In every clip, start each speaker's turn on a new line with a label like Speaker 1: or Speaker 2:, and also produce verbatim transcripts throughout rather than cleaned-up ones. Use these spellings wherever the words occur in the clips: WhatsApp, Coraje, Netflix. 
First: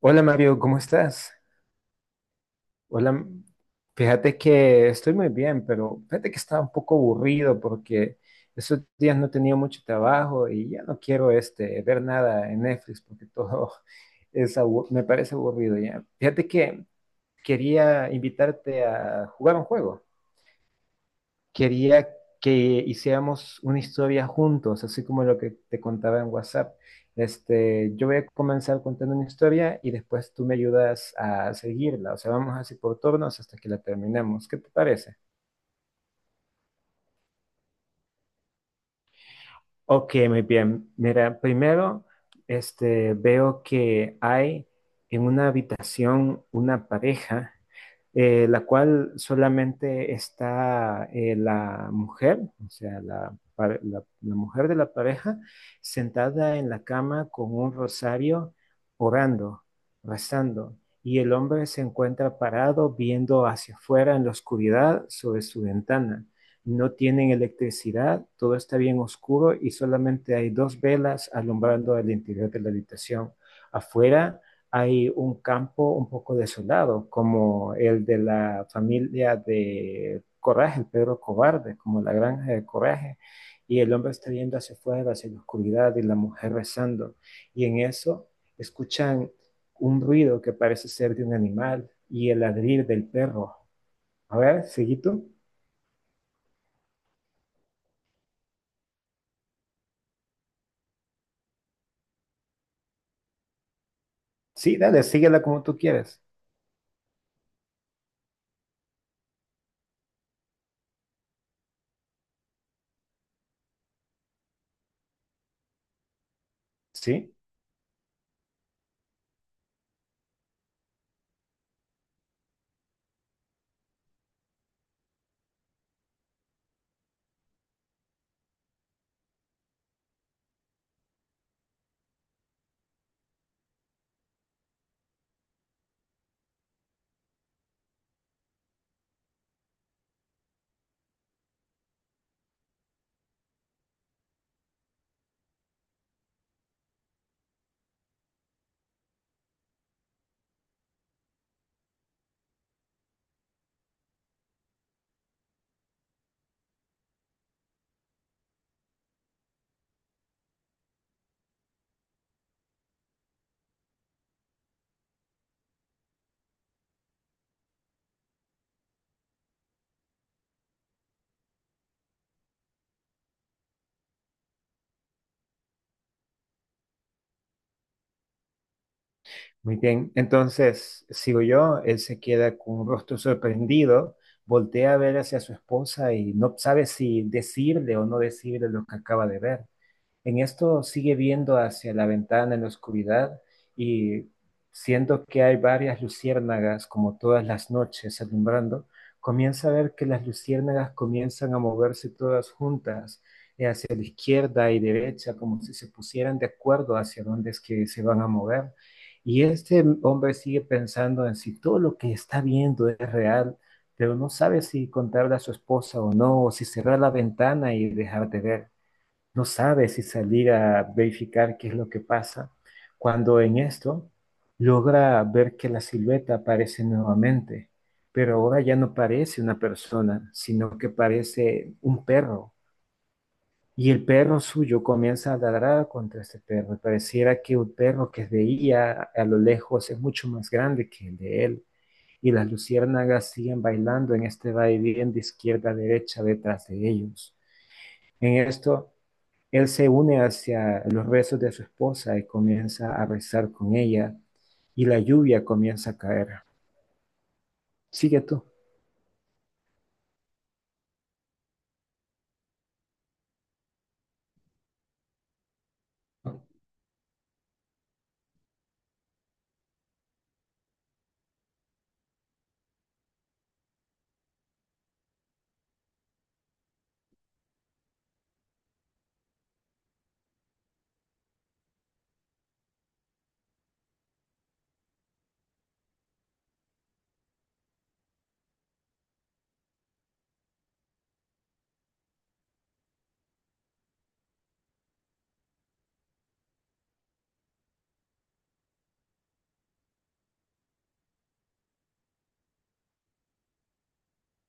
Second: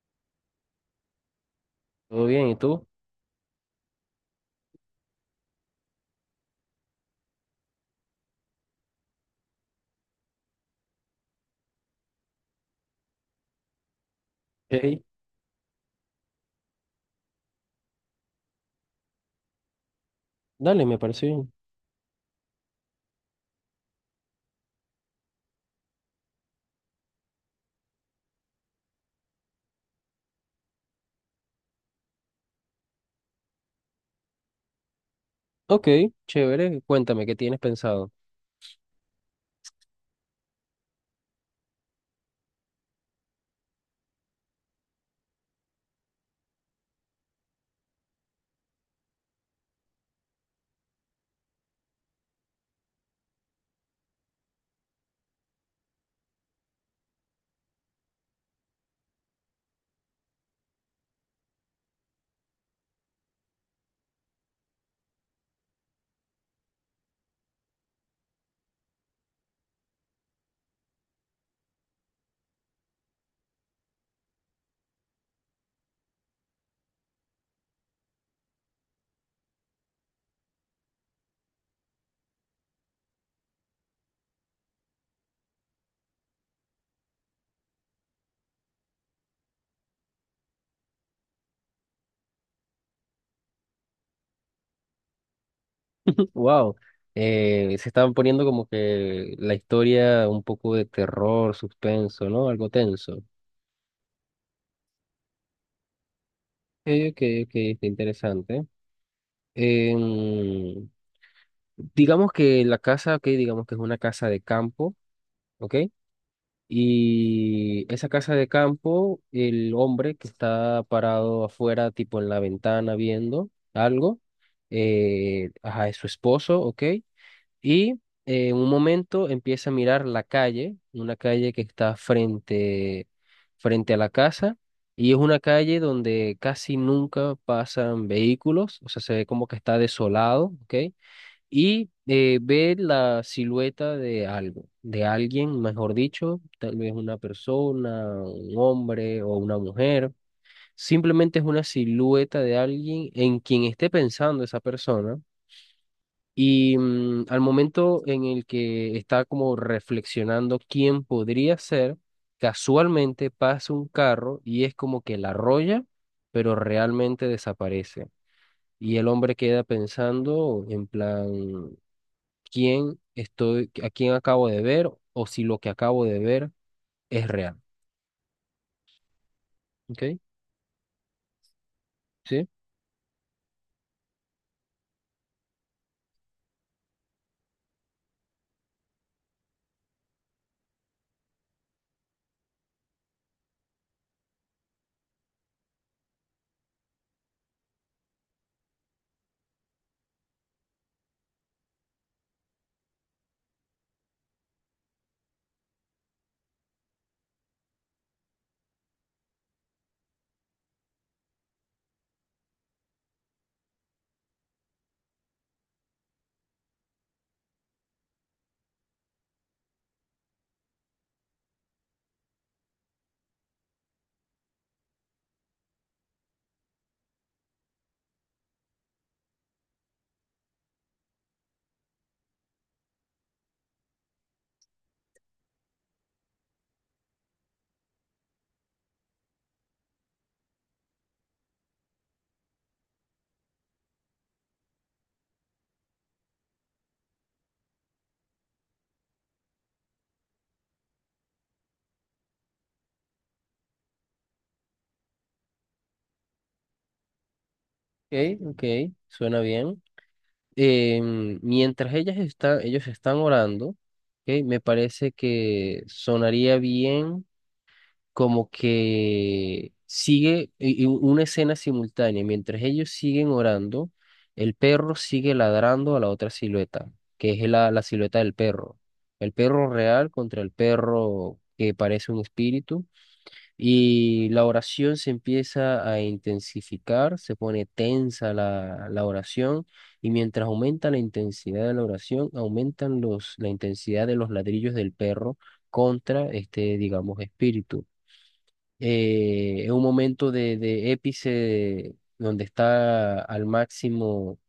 Speaker 1: Hola Mario, ¿cómo estás?
Speaker 2: Todo bien, ¿y tú?
Speaker 1: Hola, m- fíjate que estoy muy bien, pero fíjate que estaba un poco aburrido porque esos días no tenía mucho trabajo y ya no quiero este, ver nada en Netflix porque todo es abu-
Speaker 2: Hey,
Speaker 1: me parece aburrido ya. Fíjate que quería invitarte a jugar un juego,
Speaker 2: dale, me parece bien.
Speaker 1: quería que hiciéramos una historia juntos, así como lo que te contaba en WhatsApp. Este, yo voy a comenzar contando una historia y después tú me ayudas a seguirla. O sea, vamos así por turnos hasta que la terminemos. ¿Qué te parece?
Speaker 2: Ok, chévere, cuéntame, ¿qué tienes pensado?
Speaker 1: Ok, muy bien. Mira, primero, este, veo que hay en una habitación una pareja, eh, la cual solamente está eh, la mujer, o sea, la, pa- la- la mujer de la pareja, sentada en la cama con un rosario, orando, rezando, y el hombre se encuentra parado viendo hacia afuera en la oscuridad sobre su ventana. No tienen electricidad, todo está bien oscuro y solamente hay dos velas alumbrando el interior de la habitación. Afuera hay un campo un poco desolado, como el de la familia de Coraje, el perro Cobarde, como la granja de Coraje, y el hombre está viendo hacia afuera, hacia la oscuridad, y la mujer rezando. Y en eso escuchan un ruido que parece ser de un animal y el ladrir del perro. A ver, seguí tú.
Speaker 2: Wow, eh, se están poniendo como que la historia un poco de terror, suspenso, ¿no? Algo tenso. Ok,
Speaker 1: Sí, dale, síguela como tú quieres.
Speaker 2: ok, ok, está interesante. Em, digamos que la casa, ok, digamos que es una casa de campo, ¿ok?
Speaker 1: Sí,
Speaker 2: Y esa casa de campo, el hombre que está parado afuera, tipo en la ventana viendo algo, eh, ajá, es su esposo, ¿ok? Y eh, en un momento empieza a mirar la calle, una calle que está frente, frente a la casa, y es una calle donde casi nunca pasan vehículos, o sea, se ve como que está desolado, ¿ok? Y eh, ver la silueta de algo, de alguien, mejor dicho, tal vez una persona, un hombre o una mujer. Simplemente es una silueta de alguien en quien esté pensando esa persona. Y mm, al momento en el que está como reflexionando quién podría ser, casualmente pasa un carro y es como que la arrolla, pero realmente desaparece. Y el hombre queda pensando en plan, quién estoy, a quién acabo de ver o si lo que acabo de ver es real.
Speaker 1: muy
Speaker 2: ¿Ok?
Speaker 1: bien. Entonces, sigo yo. Él se
Speaker 2: Sí.
Speaker 1: queda con un rostro sorprendido, voltea a ver hacia su esposa y no sabe si decirle o no decirle lo que acaba de ver. En esto sigue viendo hacia la ventana en la oscuridad y, siendo que hay varias luciérnagas como todas las noches alumbrando, comienza a ver que las luciérnagas comienzan a moverse todas juntas, eh, hacia la izquierda y derecha, como si se pusieran de acuerdo hacia dónde es que se van a mover. Y este hombre sigue pensando en si todo lo que está viendo es real, pero no sabe si contarle a su esposa o no, o si cerrar la ventana y dejar de ver. No sabe si salir a verificar qué es lo que pasa, cuando en esto logra ver que la silueta aparece nuevamente, pero ahora ya no parece una persona, sino que parece un perro. Y el perro suyo comienza a ladrar contra este perro. Y pareciera que un perro que veía a lo lejos es mucho más grande que el de él. Y las luciérnagas siguen bailando en este vaivén de izquierda a derecha detrás de ellos. En esto, él se une hacia los rezos de su esposa y comienza a rezar con ella, y la lluvia comienza a caer. Sigue
Speaker 2: Ok,
Speaker 1: tú.
Speaker 2: ok, suena bien. Em, mientras ellas están, ellos están orando, ok, me parece que sonaría bien como que sigue y- y una escena simultánea. Mientras ellos siguen orando, el perro sigue ladrando a la otra silueta, que es la, la silueta del perro. El perro real contra el perro que parece un espíritu. Y la oración se empieza a intensificar, se pone tensa la, la oración y mientras aumenta la intensidad de la oración, aumentan los, la intensidad de los ladrillos del perro contra este, digamos, espíritu. Eh, es un momento de, de épice donde está al máximo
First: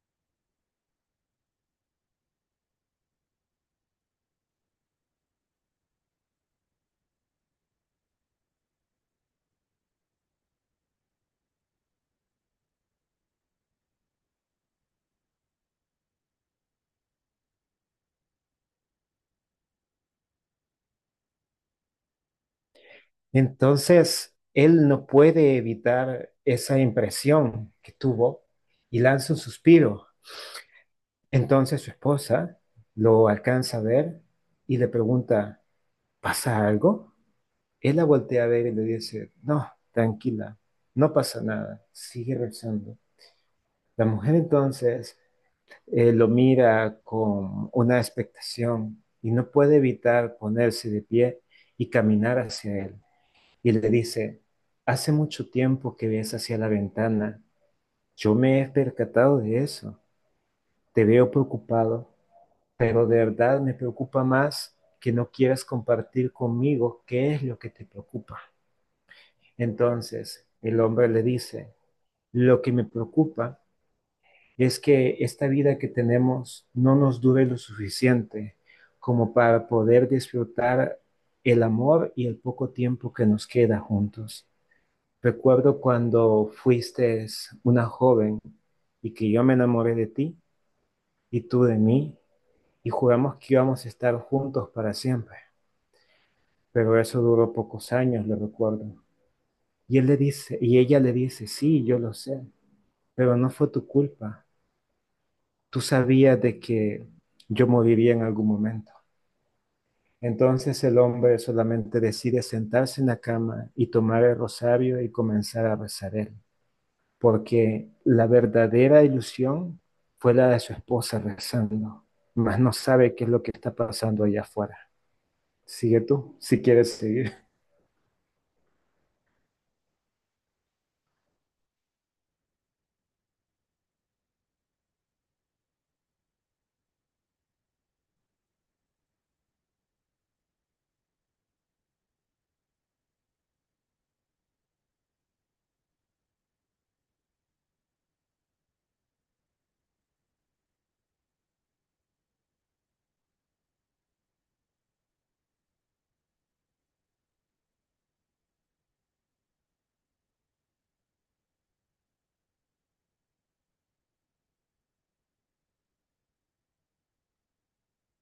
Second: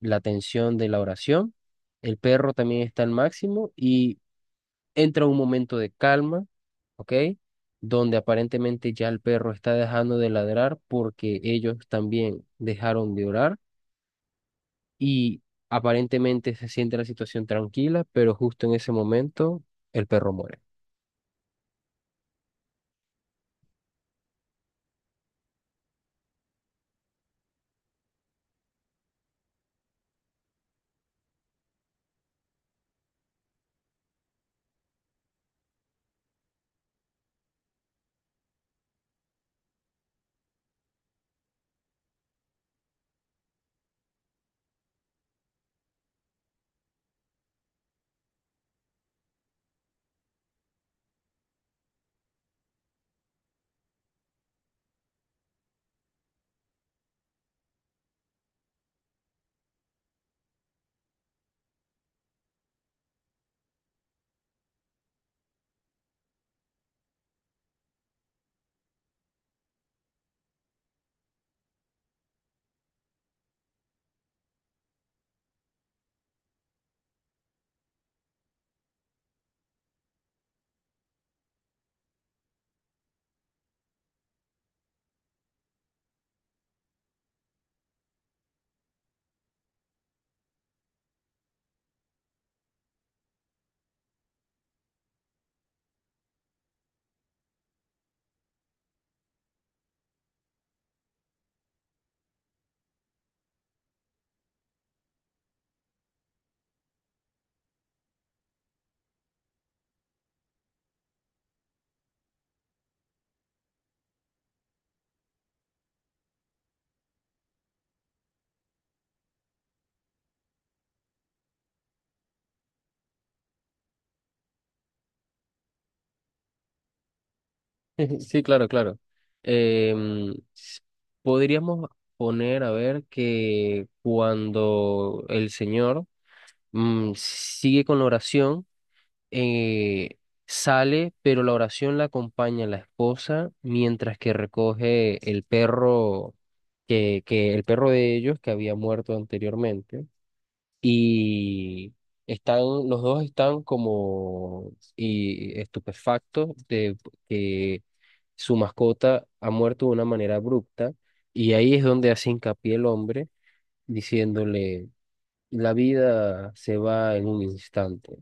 Speaker 2: la tensión de la oración. El perro también está al máximo entra un momento de calma, ¿ok? Donde aparentemente ya el perro está dejando de ladrar porque ellos también dejaron de orar y aparentemente se siente la situación tranquila, pero justo en ese momento el perro muere.
Speaker 1: Entonces, él no puede evitar esa impresión que tuvo y lanza un suspiro. Entonces su esposa lo alcanza a ver y le pregunta, ¿pasa algo? Él la voltea a ver y le dice, no, tranquila, no pasa nada, sigue rezando. La mujer entonces eh, lo mira con una expectación y no puede evitar ponerse de pie y caminar hacia él. Y le dice, hace mucho tiempo que ves hacia la ventana, yo me he percatado de eso, te veo preocupado, pero de verdad me preocupa más que no quieras compartir conmigo qué es lo que te preocupa. Entonces el hombre le dice, lo que me preocupa es que esta vida que tenemos no nos dure lo suficiente como para poder disfrutar el amor y el poco tiempo que nos queda juntos. Recuerdo cuando fuiste una joven y que yo me enamoré de ti y tú de mí y juramos que íbamos a estar juntos para siempre, pero eso duró pocos años, lo recuerdo. Y él le dice, y ella le dice, "Sí, yo lo sé, pero no fue tu culpa. Tú sabías de que yo moriría en algún momento." Entonces el hombre solamente decide sentarse en la cama y tomar el rosario y comenzar a rezar él, porque la verdadera ilusión fue la de su esposa rezando, mas no sabe qué es lo que está pasando allá afuera. Sigue tú, si quieres seguir.
Speaker 2: Sí, claro, claro. Em, s- Podríamos poner a ver que cuando el Señor mm, sigue con la oración, eh, sale, pero la oración la acompaña la esposa mientras que recoge el perro que, que el perro de ellos que había muerto anteriormente y están los dos están como y estupefactos de que su mascota ha muerto de una manera abrupta y ahí es donde hace hincapié el hombre diciéndole: la vida se va en un instante,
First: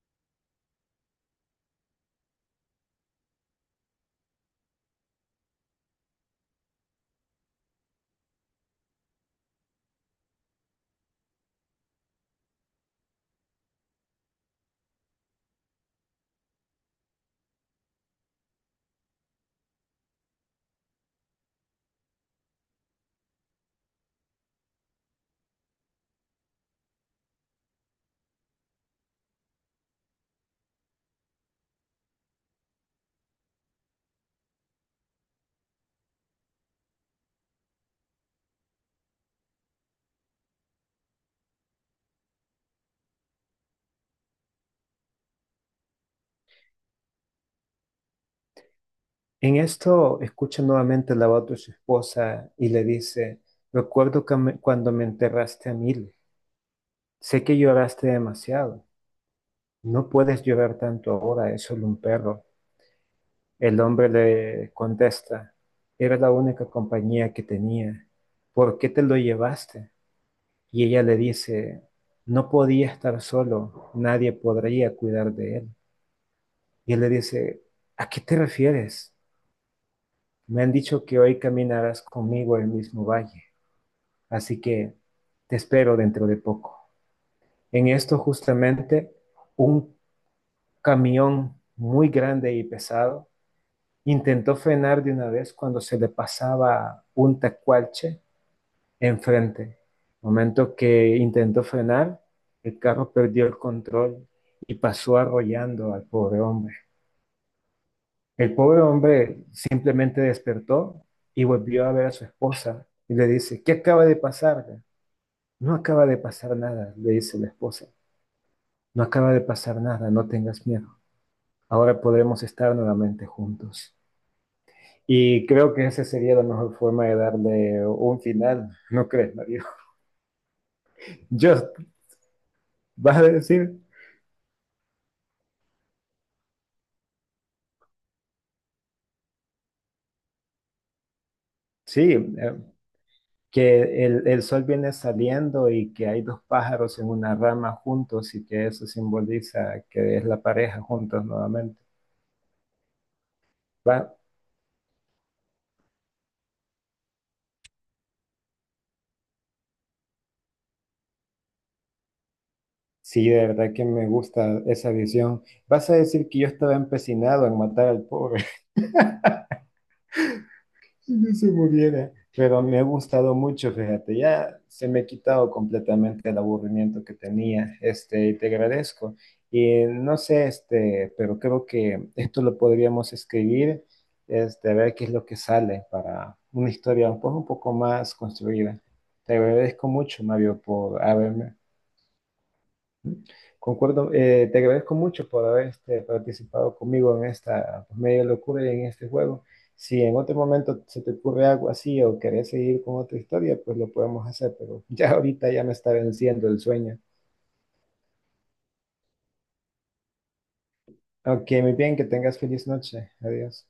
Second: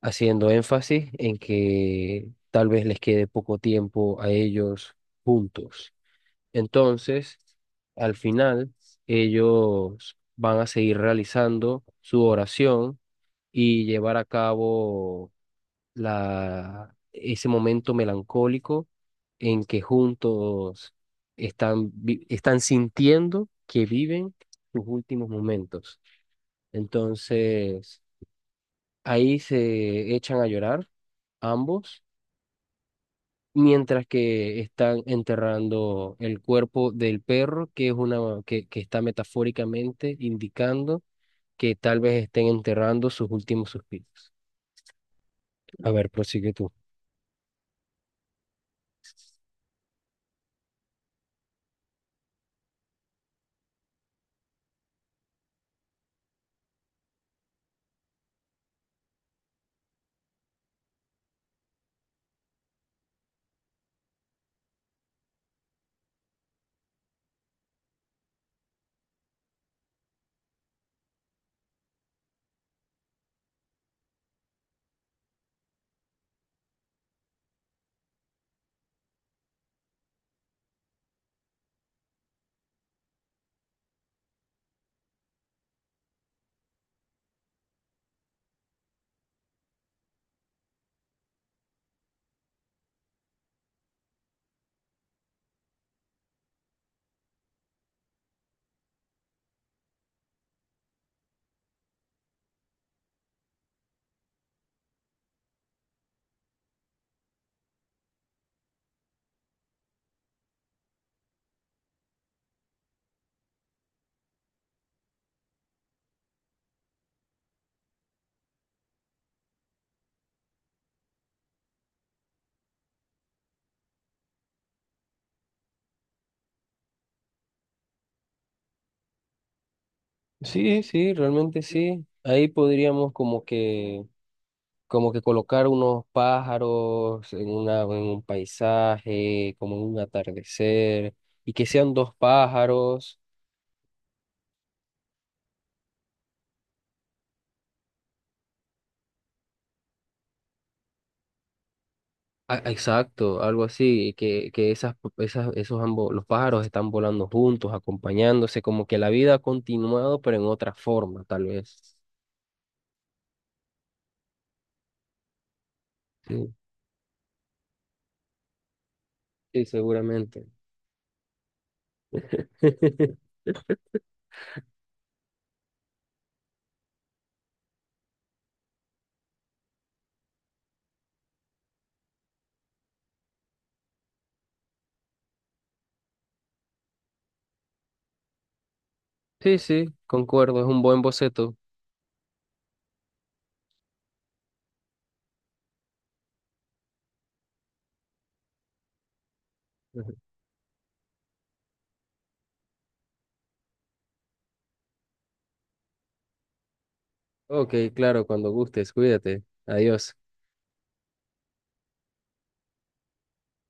Speaker 2: haciendo énfasis en que tal vez les quede poco tiempo a ellos juntos. Entonces, al final, ellos van a seguir realizando su oración y llevar a cabo la, ese momento melancólico en que juntos están, vi- están sintiendo que viven sus últimos momentos. Entonces, ahí se echan a llorar ambos mientras que están enterrando el cuerpo del perro, que es una que, que está metafóricamente indicando que tal vez estén enterrando sus últimos suspiros. A ver, prosigue tú.
Speaker 1: En esto escucha nuevamente la voz de su esposa y le dice, recuerdo que me- cuando me enterraste a mil, sé que lloraste demasiado. No puedes llorar tanto ahora, es solo un perro. El hombre le contesta, era la única compañía que tenía. ¿Por qué te lo llevaste? Y ella le dice, no podía estar solo, nadie podría cuidar de él. Y él le dice, ¿a qué te refieres? Me han dicho que hoy caminarás conmigo el mismo valle, así que te espero dentro de poco. En esto justamente un camión muy grande y pesado intentó frenar de una vez cuando se le pasaba un tacualche enfrente. Momento que intentó frenar, el carro perdió el control y pasó arrollando al pobre hombre. El pobre hombre simplemente despertó y volvió a ver a su esposa y le dice, ¿qué acaba de pasar? No acaba de pasar nada, le dice la esposa. No acaba de pasar nada, no tengas miedo. Ahora podremos estar nuevamente juntos. Y creo que esa sería la mejor forma de darle un final, ¿no crees, Mario?
Speaker 2: Sí, sí, realmente
Speaker 1: Just,
Speaker 2: sí. Ahí podríamos
Speaker 1: vas a
Speaker 2: como
Speaker 1: decir,
Speaker 2: que como que colocar unos pájaros en una en un paisaje, como en un atardecer y que sean
Speaker 1: sí,
Speaker 2: dos
Speaker 1: eh,
Speaker 2: pájaros.
Speaker 1: que el, el sol viene saliendo y que hay dos pájaros en una rama juntos y que eso simboliza que es la pareja juntos nuevamente.
Speaker 2: Ah, exacto, algo
Speaker 1: Va,
Speaker 2: así, que, que esas, esas, esos ambos, los pájaros están volando juntos, acompañándose, como que la vida ha continuado, pero en otra forma, tal vez.
Speaker 1: sí, de verdad que me gusta esa visión. Vas a decir que yo
Speaker 2: Sí,
Speaker 1: estaba empecinado en matar al pobre.
Speaker 2: sí, seguramente.
Speaker 1: Si se muriera. Pero me ha gustado mucho, fíjate, ya se me ha quitado completamente el aburrimiento que tenía, este, y te agradezco. Y no sé, este, pero creo que esto lo podríamos escribir, este, a ver qué es lo que sale para una historia un poco, un poco más construida. Te
Speaker 2: Sí, sí,
Speaker 1: agradezco mucho,
Speaker 2: concuerdo,
Speaker 1: Mario,
Speaker 2: es un buen
Speaker 1: por haberme.
Speaker 2: boceto.
Speaker 1: Concuerdo, eh, te agradezco mucho por haber este, participado conmigo en esta, pues, media locura y en este juego. Si en otro momento se te ocurre algo así o querés seguir con otra historia, pues lo podemos hacer, pero ya ahorita ya me está venciendo el sueño.
Speaker 2: Ok, claro, cuando gustes, cuídate. Adiós.
Speaker 1: Ok, muy bien, que tengas feliz noche. Adiós.